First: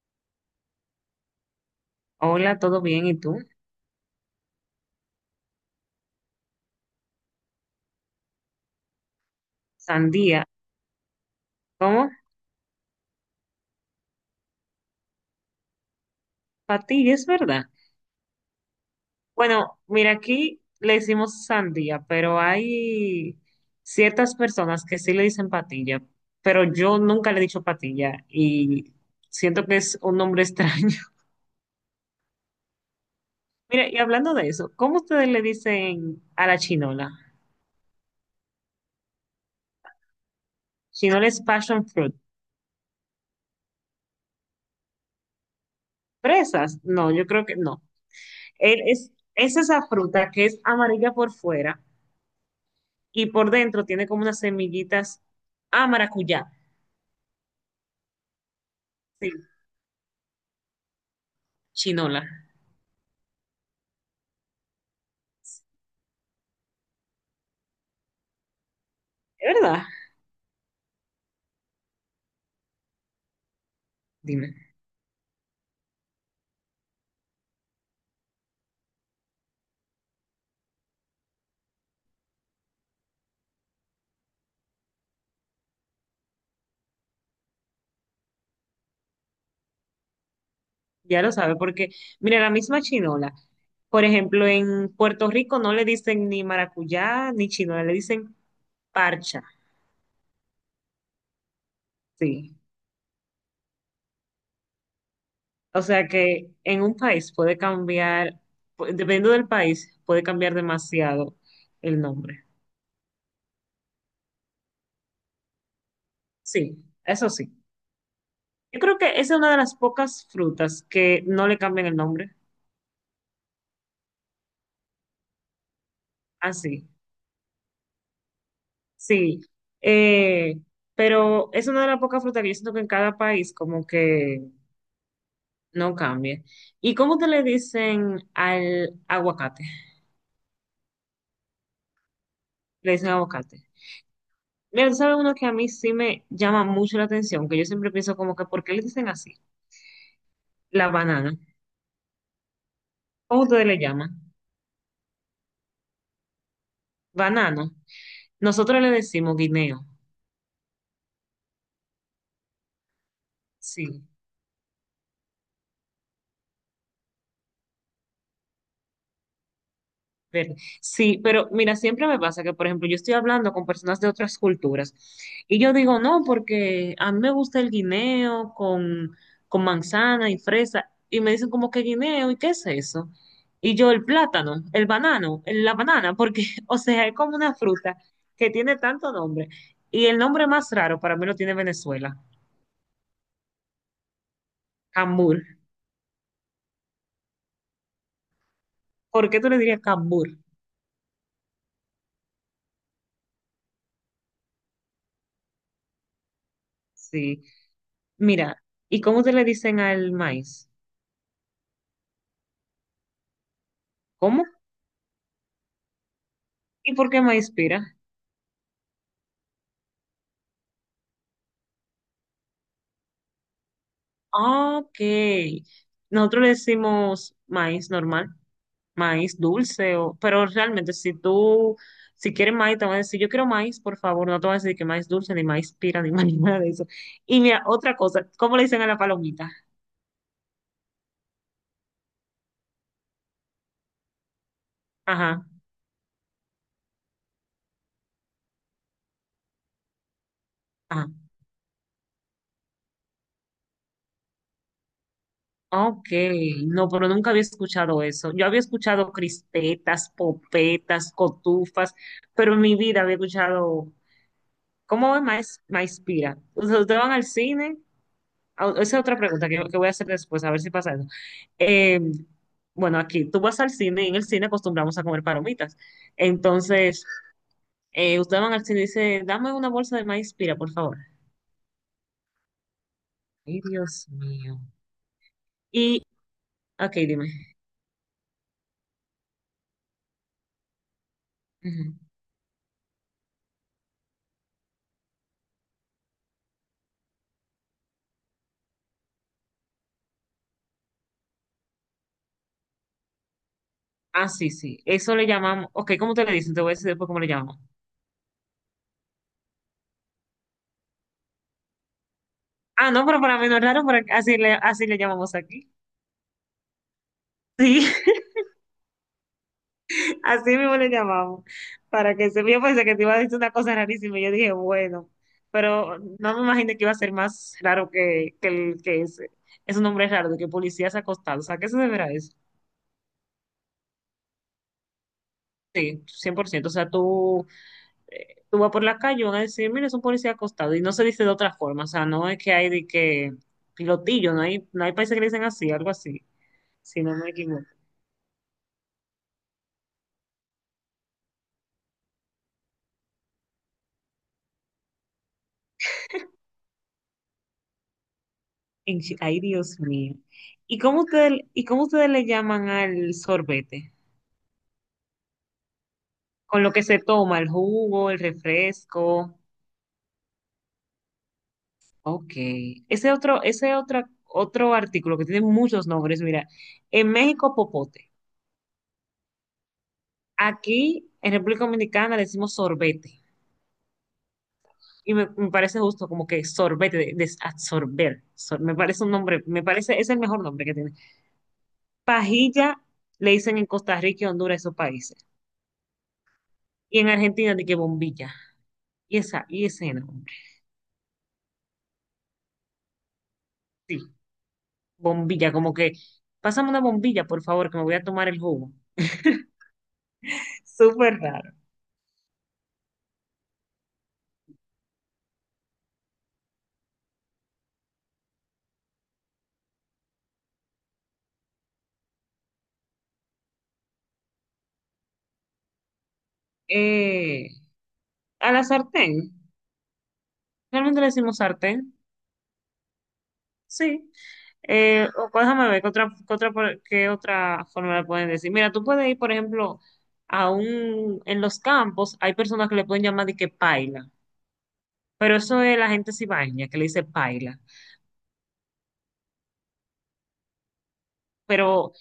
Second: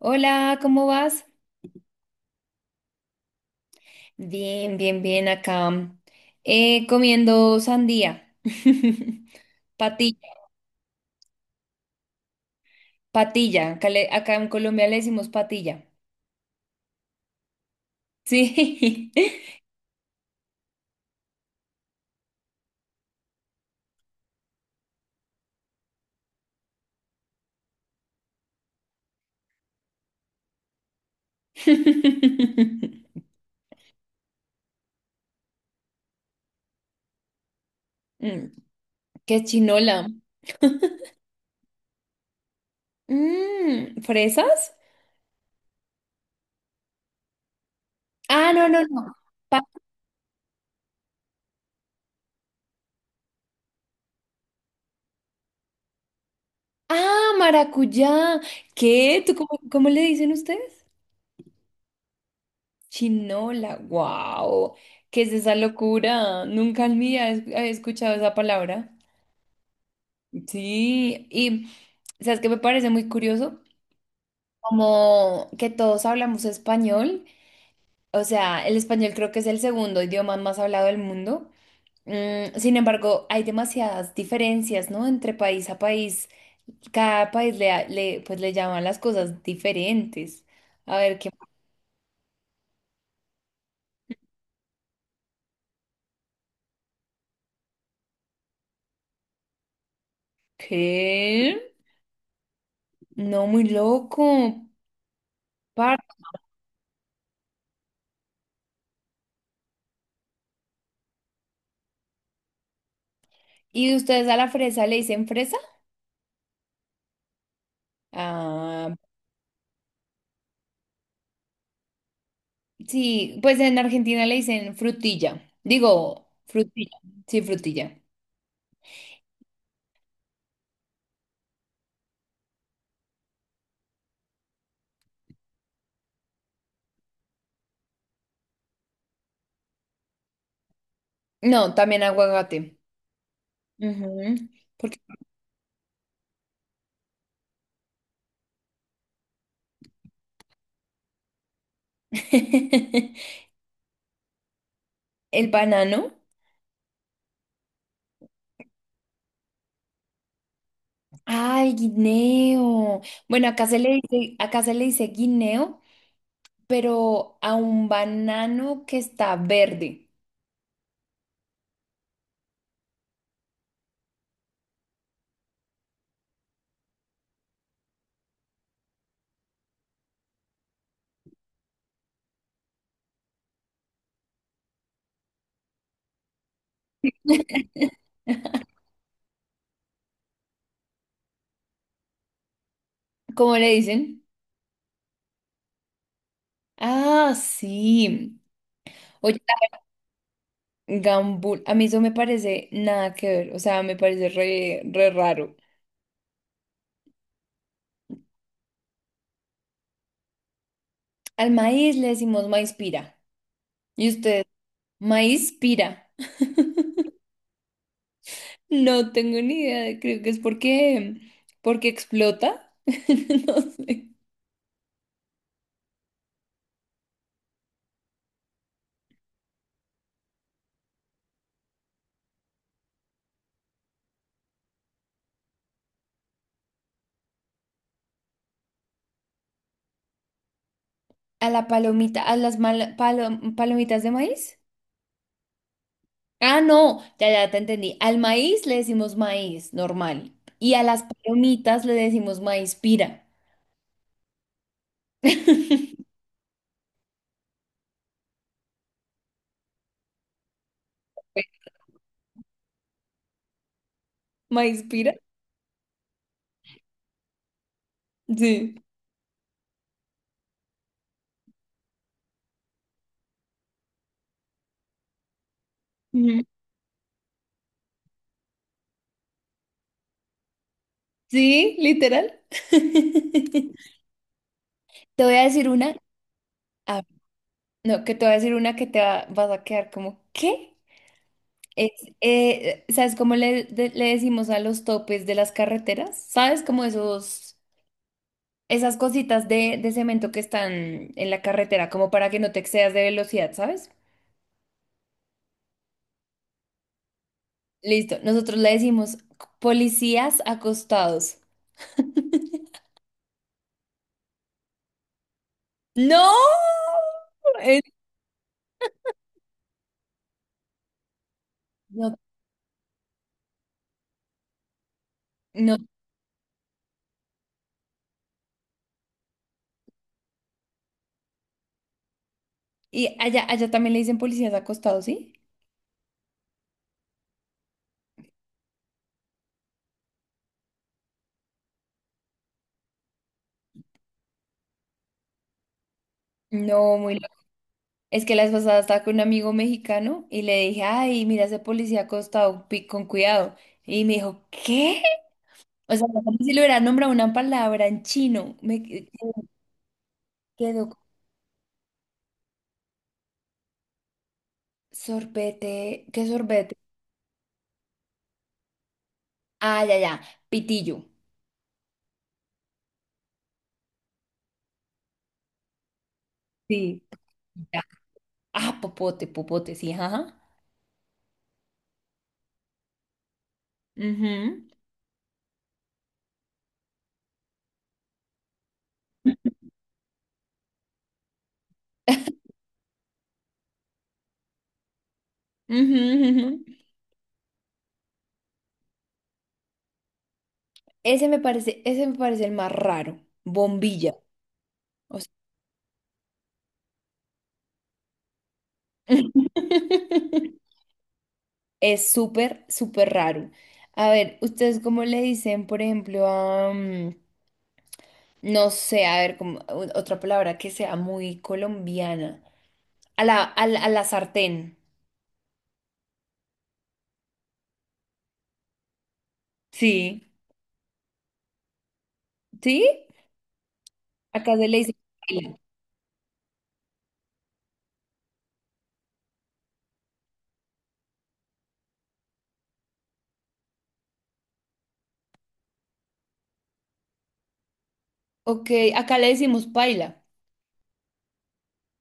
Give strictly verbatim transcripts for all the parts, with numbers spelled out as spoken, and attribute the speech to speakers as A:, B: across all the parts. A: Hola, ¿cómo vas?
B: Hola, ¿todo bien? ¿Y tú?
A: Bien, bien, bien acá. Eh, comiendo sandía. Patilla,
B: Sandía. ¿Cómo?
A: patilla. Acá, le- acá en Colombia le decimos patilla.
B: Patilla, es verdad.
A: Sí.
B: Bueno, mira, aquí le decimos sandía, pero hay ciertas personas que sí le dicen patilla, pero yo nunca le he dicho patilla y siento que es un nombre extraño. Mira, y hablando de eso, ¿cómo ustedes le dicen a la chinola?
A: Mm, ¿qué chinola?
B: Chinola es passion fruit.
A: Mm, ¿fresas?
B: ¿Fresas? No, yo creo que no.
A: Ah, no,
B: Él
A: no,
B: es,
A: no.
B: es
A: Pa-
B: esa fruta que es amarilla por fuera y por dentro tiene como unas semillitas a maracuyá.
A: ah, maracuyá. ¿Qué?
B: Sí,
A: ¿Tú cómo, cómo le dicen ustedes?
B: chinola.
A: Chinola. Wow. ¿Qué es esa locura? Nunca en mi vida he había escuchado esa palabra.
B: ¿Es verdad?
A: Sí, y sabes que me parece muy curioso,
B: Dime.
A: como que todos hablamos español, o sea, el español creo que es el segundo idioma más hablado del mundo. Mm, sin embargo, hay demasiadas diferencias, ¿no? Entre país a país, cada país le, ha- le, pues le llaman las cosas diferentes. A ver,
B: Ya
A: ¿qué?
B: lo sabe, porque mira, la misma chinola. Por ejemplo, en Puerto Rico no le dicen ni maracuyá ni chinola, le dicen parcha.
A: ¿Qué?
B: Sí.
A: No, muy loco.
B: O
A: par-
B: sea que en un país puede cambiar, pu- dependiendo del país, puede cambiar demasiado el nombre.
A: ¿Y ustedes a la fresa le dicen fresa?
B: Sí, eso sí. Yo
A: Ah,
B: creo que esa es una de las pocas frutas que no le cambian el nombre.
A: sí, pues en Argentina le dicen frutilla. Digo,
B: Así.
A: frutilla. Sí, frutilla.
B: Sí, eh, pero es una de las pocas frutas que yo siento que en cada país como que no cambia. ¿Y cómo te le dicen al aguacate?
A: No, también aguacate.
B: Le dicen aguacate.
A: Ujú.
B: Mira, tú
A: Porque
B: sabes uno que a mí sí me llama mucho la atención, que yo siempre pienso como que ¿por qué le dicen así? La banana. ¿Cómo ustedes le llaman?
A: el banano.
B: Banano. Nosotros le decimos guineo.
A: Ay, guineo. Bueno, acá se le
B: Sí.
A: dice, acá se le dice guineo, pero a un banano que está verde.
B: Ver, Sí, pero mira, siempre me pasa que, por ejemplo, yo estoy hablando con personas de otras culturas y yo digo, no, porque a mí me gusta el guineo con, con manzana y fresa y me dicen como que guineo y qué es eso. Y yo el plátano, el banano, el- la banana, porque, o sea, es como una fruta que tiene tanto nombre y el nombre más raro para mí lo tiene Venezuela,
A: ¿Cómo le dicen?
B: cambur.
A: Ah, sí.
B: ¿Por qué
A: Oye,
B: tú le dirías cambur?
A: la gambul. A mí eso me parece nada que ver. O sea, me parece re, re raro.
B: Sí, mira, ¿y cómo te le dicen al maíz?
A: Al maíz le decimos maíz pira. Y usted,
B: ¿Cómo?
A: maíz pira.
B: ¿Y por qué maíz pira?
A: No tengo ni idea, creo que es porque, porque explota. No sé.
B: Ah, Ok. Nosotros le decimos maíz normal, maíz dulce, o, pero realmente si tú, si quieres maíz, te van a decir, yo quiero maíz, por favor, no te van a decir que maíz dulce, ni maíz pira, ni maíz nada de eso. Y mira, otra cosa, ¿cómo le dicen a la palomita?
A: A la palomita, a las mal- palo- palomitas de maíz.
B: Ajá,
A: Ah, no, ya, ya te entendí. Al maíz le decimos maíz, normal. Y a las
B: ah,
A: palomitas le decimos maíz pira.
B: ok, no, pero nunca había escuchado eso. Yo había escuchado crispetas, popetas, cotufas, pero en mi vida había escuchado,
A: ¿Maíz pira?
B: ¿cómo es maíz, maíz pira? O sea, ustedes van al cine. Ah,
A: Sí.
B: esa es otra pregunta que, que voy a hacer después, a ver si pasa eso. Eh, bueno, aquí tú vas al cine y en el cine acostumbramos a comer palomitas.
A: Ujú.
B: Entonces, eh, ustedes van al cine y dicen, dame una bolsa de maíz pira, por favor.
A: Sí, literal.
B: Ay, Dios mío.
A: Te voy a decir una.
B: Y, ok,
A: ah,
B: dime.
A: no, que te voy a decir una que te va- vas a quedar como, ¿qué? Es,
B: Ujú.
A: eh, ¿Sabes cómo le, de- le decimos a los topes de las carreteras? ¿Sabes cómo esos, esas cositas de, de cemento que están en la carretera, como para que no te excedas de velocidad, sabes?
B: Ah, sí, sí. Eso le llamamos. Ok, ¿cómo te le dicen? Te voy a decir después cómo le llamamos.
A: Listo, nosotros le decimos policías acostados.
B: Ah, no, pero para mí no es raro, pero así le, así le llamamos aquí.
A: ¡No! Eh,
B: Sí. Así mismo le llamamos,
A: no,
B: para que se yo pensé que te iba a decir una cosa rarísima y yo dije, bueno,
A: no.
B: pero no me imaginé que iba a ser más raro que, que el que ese. Es un nombre raro de que policías acostados. ¿A qué se deberá eso?
A: Y allá, allá también le dicen policías acostados, ¿sí?
B: Sí, cien por ciento. O sea, tú, eh, tú vas por la calle y van a decir, mira, es un policía acostado. Y no se dice de otra forma. O sea, no es que hay de que pilotillo, no hay, no hay países que le dicen así, algo así,
A: No,
B: si
A: muy
B: no me
A: loco.
B: equivoco.
A: Es que la vez pasada estaba con un amigo mexicano y le dije, ay, mira ese policía acostado, pi- con cuidado. Y me dijo, ¿qué? O sea, como si le hubiera nombrado una palabra en chino, me
B: En
A: que-
B: Chi- Ay, Dios mío. ¿Y
A: quedo con
B: cómo ustedes, y cómo ustedes le llaman al sorbete?
A: sorbete, ¿qué
B: Con lo
A: sorbete?
B: que se toma, el jugo, el refresco.
A: Ah, ya, ya, pitillo.
B: Ok. Ese otro, ese otro, otro artículo que tiene muchos nombres, mira,
A: Sí.
B: en México
A: Ya.
B: popote.
A: Ah, popote, popote, sí, ajá.
B: Aquí en República Dominicana le decimos sorbete.
A: Ujú.
B: Y me, me parece justo como que sorbete, de- desadsorber. Sor- me parece un nombre, me parece, es el mejor nombre que tiene. Pajilla le dicen en Costa Rica y Honduras, esos países.
A: Ujú, ujú.
B: Y en Argentina de que bombilla. Y esa, y ese nombre.
A: Ese me parece, ese me parece el más raro.
B: Sí,
A: Bombilla. O sea,
B: bombilla, como que, pásame una bombilla, por favor, que me voy a tomar el jugo. Súper raro.
A: es súper, súper raro. A ver, ¿ustedes cómo le dicen, por ejemplo, a... mm, no sé, a ver, como, o- otra palabra que sea muy colombiana. A la, a la, a la sartén.
B: Eh, a la sartén.
A: Sí,
B: Realmente le decimos sartén.
A: ¿sí?
B: Sí.
A: Acá se le dice
B: Eh, o, pues,
A: paila.
B: déjame ver qué otra, qué otra, por- qué otra forma le pueden decir. Mira, tú puedes ir, por ejemplo, a un, en los campos hay personas que le pueden llamar de que paila. Pero eso es la gente cibaeña que le dice paila.
A: Ok, acá le decimos paila.
B: Pero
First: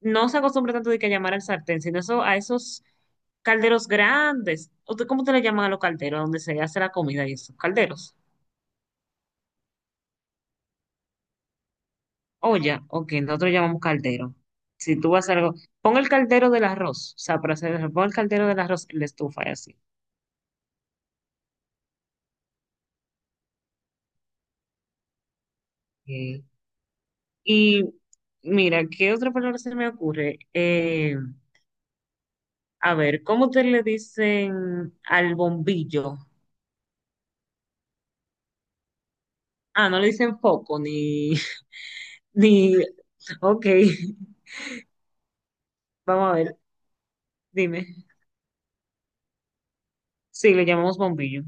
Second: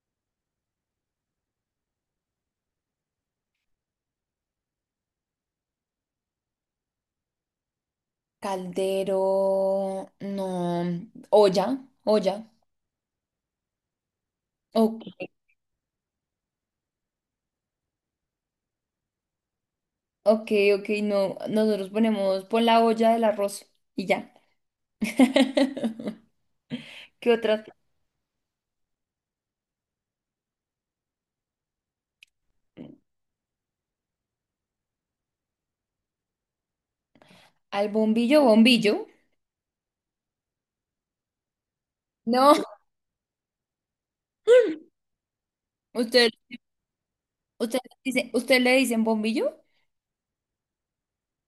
B: no se acostumbra tanto de que llamar al sartén, sino eso, a esos calderos grandes. ¿Usted cómo te le llaman a los calderos donde se hace la comida y esos calderos?
A: Caldero, no, olla, olla.
B: Olla, ok, nosotros llamamos caldero. Si
A: Ok,
B: tú vas a hacer algo, pon el caldero del arroz, o sea, para hacer el- pon el caldero del arroz en la estufa y así.
A: ok, ok, no, nosotros ponemos, pon la olla del arroz y ya.
B: Ok.
A: ¿Qué otras?
B: Y mira, ¿qué otra palabra se me ocurre? Eh, a ver, ¿cómo te le dicen al bombillo?
A: Al bombillo, bombillo.
B: Ah, no le dicen foco, ni,
A: No,
B: ni, ok, vamos
A: usted,
B: a ver,
A: usted
B: dime.
A: dice, ¿usted le dicen bombillo?
B: Sí, le llamamos bombillo.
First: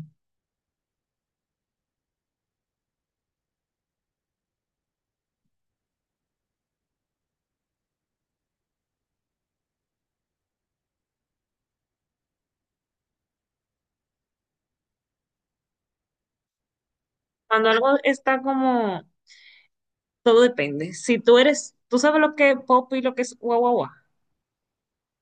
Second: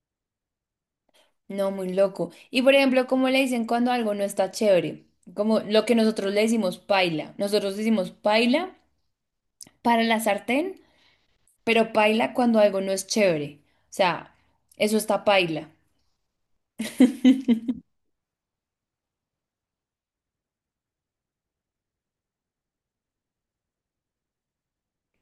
A: No, muy loco. Y por ejemplo, ¿cómo le dicen cuando algo no está chévere? Como lo que nosotros le decimos paila. Nosotros decimos paila para la sartén, pero paila cuando algo no es chévere. O sea, eso está paila.
B: Cuando algo está como, todo depende. Si tú eres, ¿Tú sabes lo que es pop y lo que es guau, guau, guau?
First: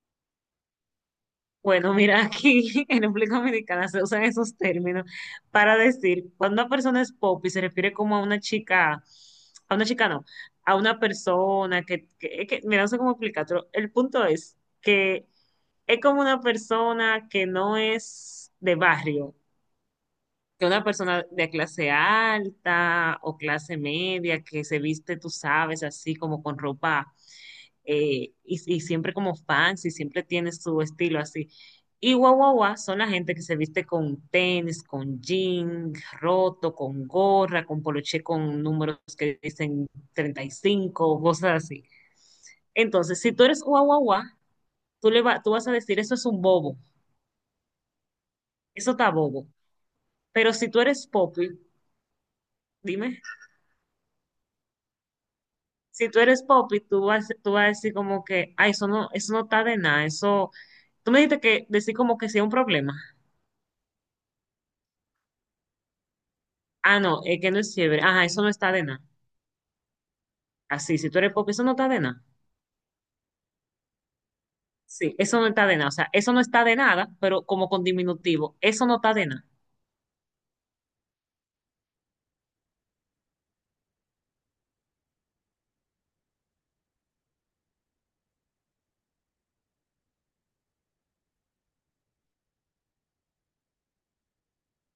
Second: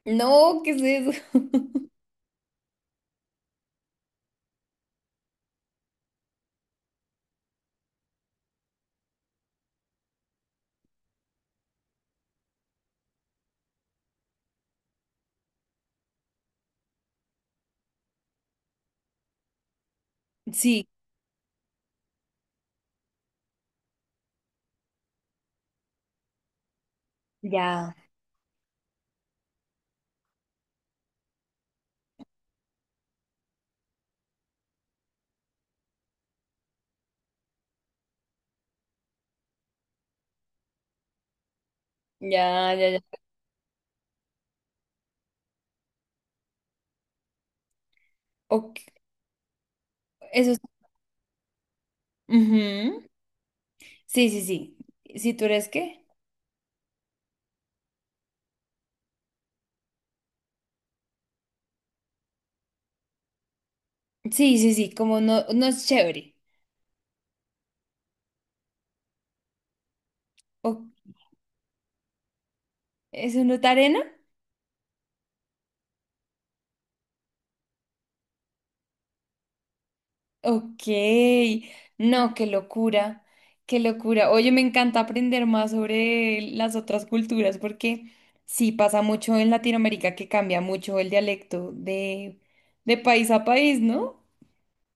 A: No, ¿qué es eso?
B: Bueno, mira, aquí en República Dominicana se usan esos términos para decir cuando una persona es pop y se refiere como a una chica, a una chica no, a una persona que, que, que- mira, no sé cómo explicarlo. El punto es que es como una persona que no es de barrio, que una
A: Sí,
B: persona de clase alta o clase media que se viste, tú sabes, así como con ropa
A: ya,
B: eh, y, y siempre como fancy, siempre tiene su estilo así. Y guau, guau, guau, son la gente que se viste con tenis, con jean roto, con gorra, con poloché con números que dicen treinta y cinco, cosas así.
A: ya, ya, ya.
B: Entonces, si tú eres guau, guau, guau, tú le va- tú vas a decir, eso es un bobo,
A: Ok,
B: eso está bobo.
A: eso
B: Pero
A: es.
B: si tú eres popi,
A: Ujú.
B: dime.
A: Sí, sí, sí. ¿Si tú eres qué?
B: Si tú eres pop y tú vas, tú vas a decir como que, ay, eso no, eso no está de nada, eso, tú me dijiste que decir como que sea un problema.
A: Sí, sí, sí, como no, no es chévere.
B: Ah, no, es que no es fiebre. Ajá, eso no está de nada.
A: O-
B: Así, si tú eres pop, eso no está de nada.
A: ¿Eso no es arena?
B: Sí, eso no está de nada. O sea, eso no está de nada, pero como con diminutivo, eso no está de nada.
A: Ok, no, qué locura, qué locura. Oye, me encanta aprender más sobre las otras culturas porque sí pasa mucho en Latinoamérica que cambia mucho el dialecto de, de país a país, ¿no?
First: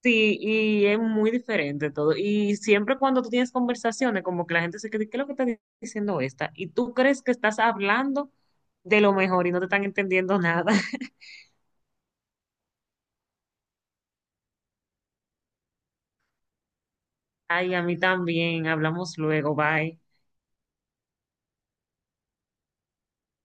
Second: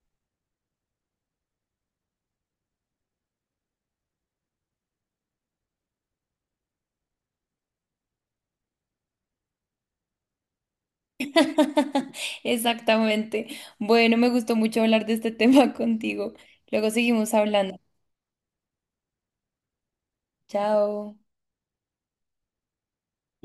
B: Sí, y es muy diferente todo. Y siempre cuando tú tienes conversaciones, como que la gente se cree, ¿qué es lo que está di- diciendo esta? Y tú crees que estás hablando de lo mejor y no te están entendiendo nada.
A: Exactamente. Bueno, me gustó mucho hablar de este tema contigo. Luego seguimos
B: Ay,
A: hablando.
B: a mí también. Hablamos luego. Bye.
A: Chao.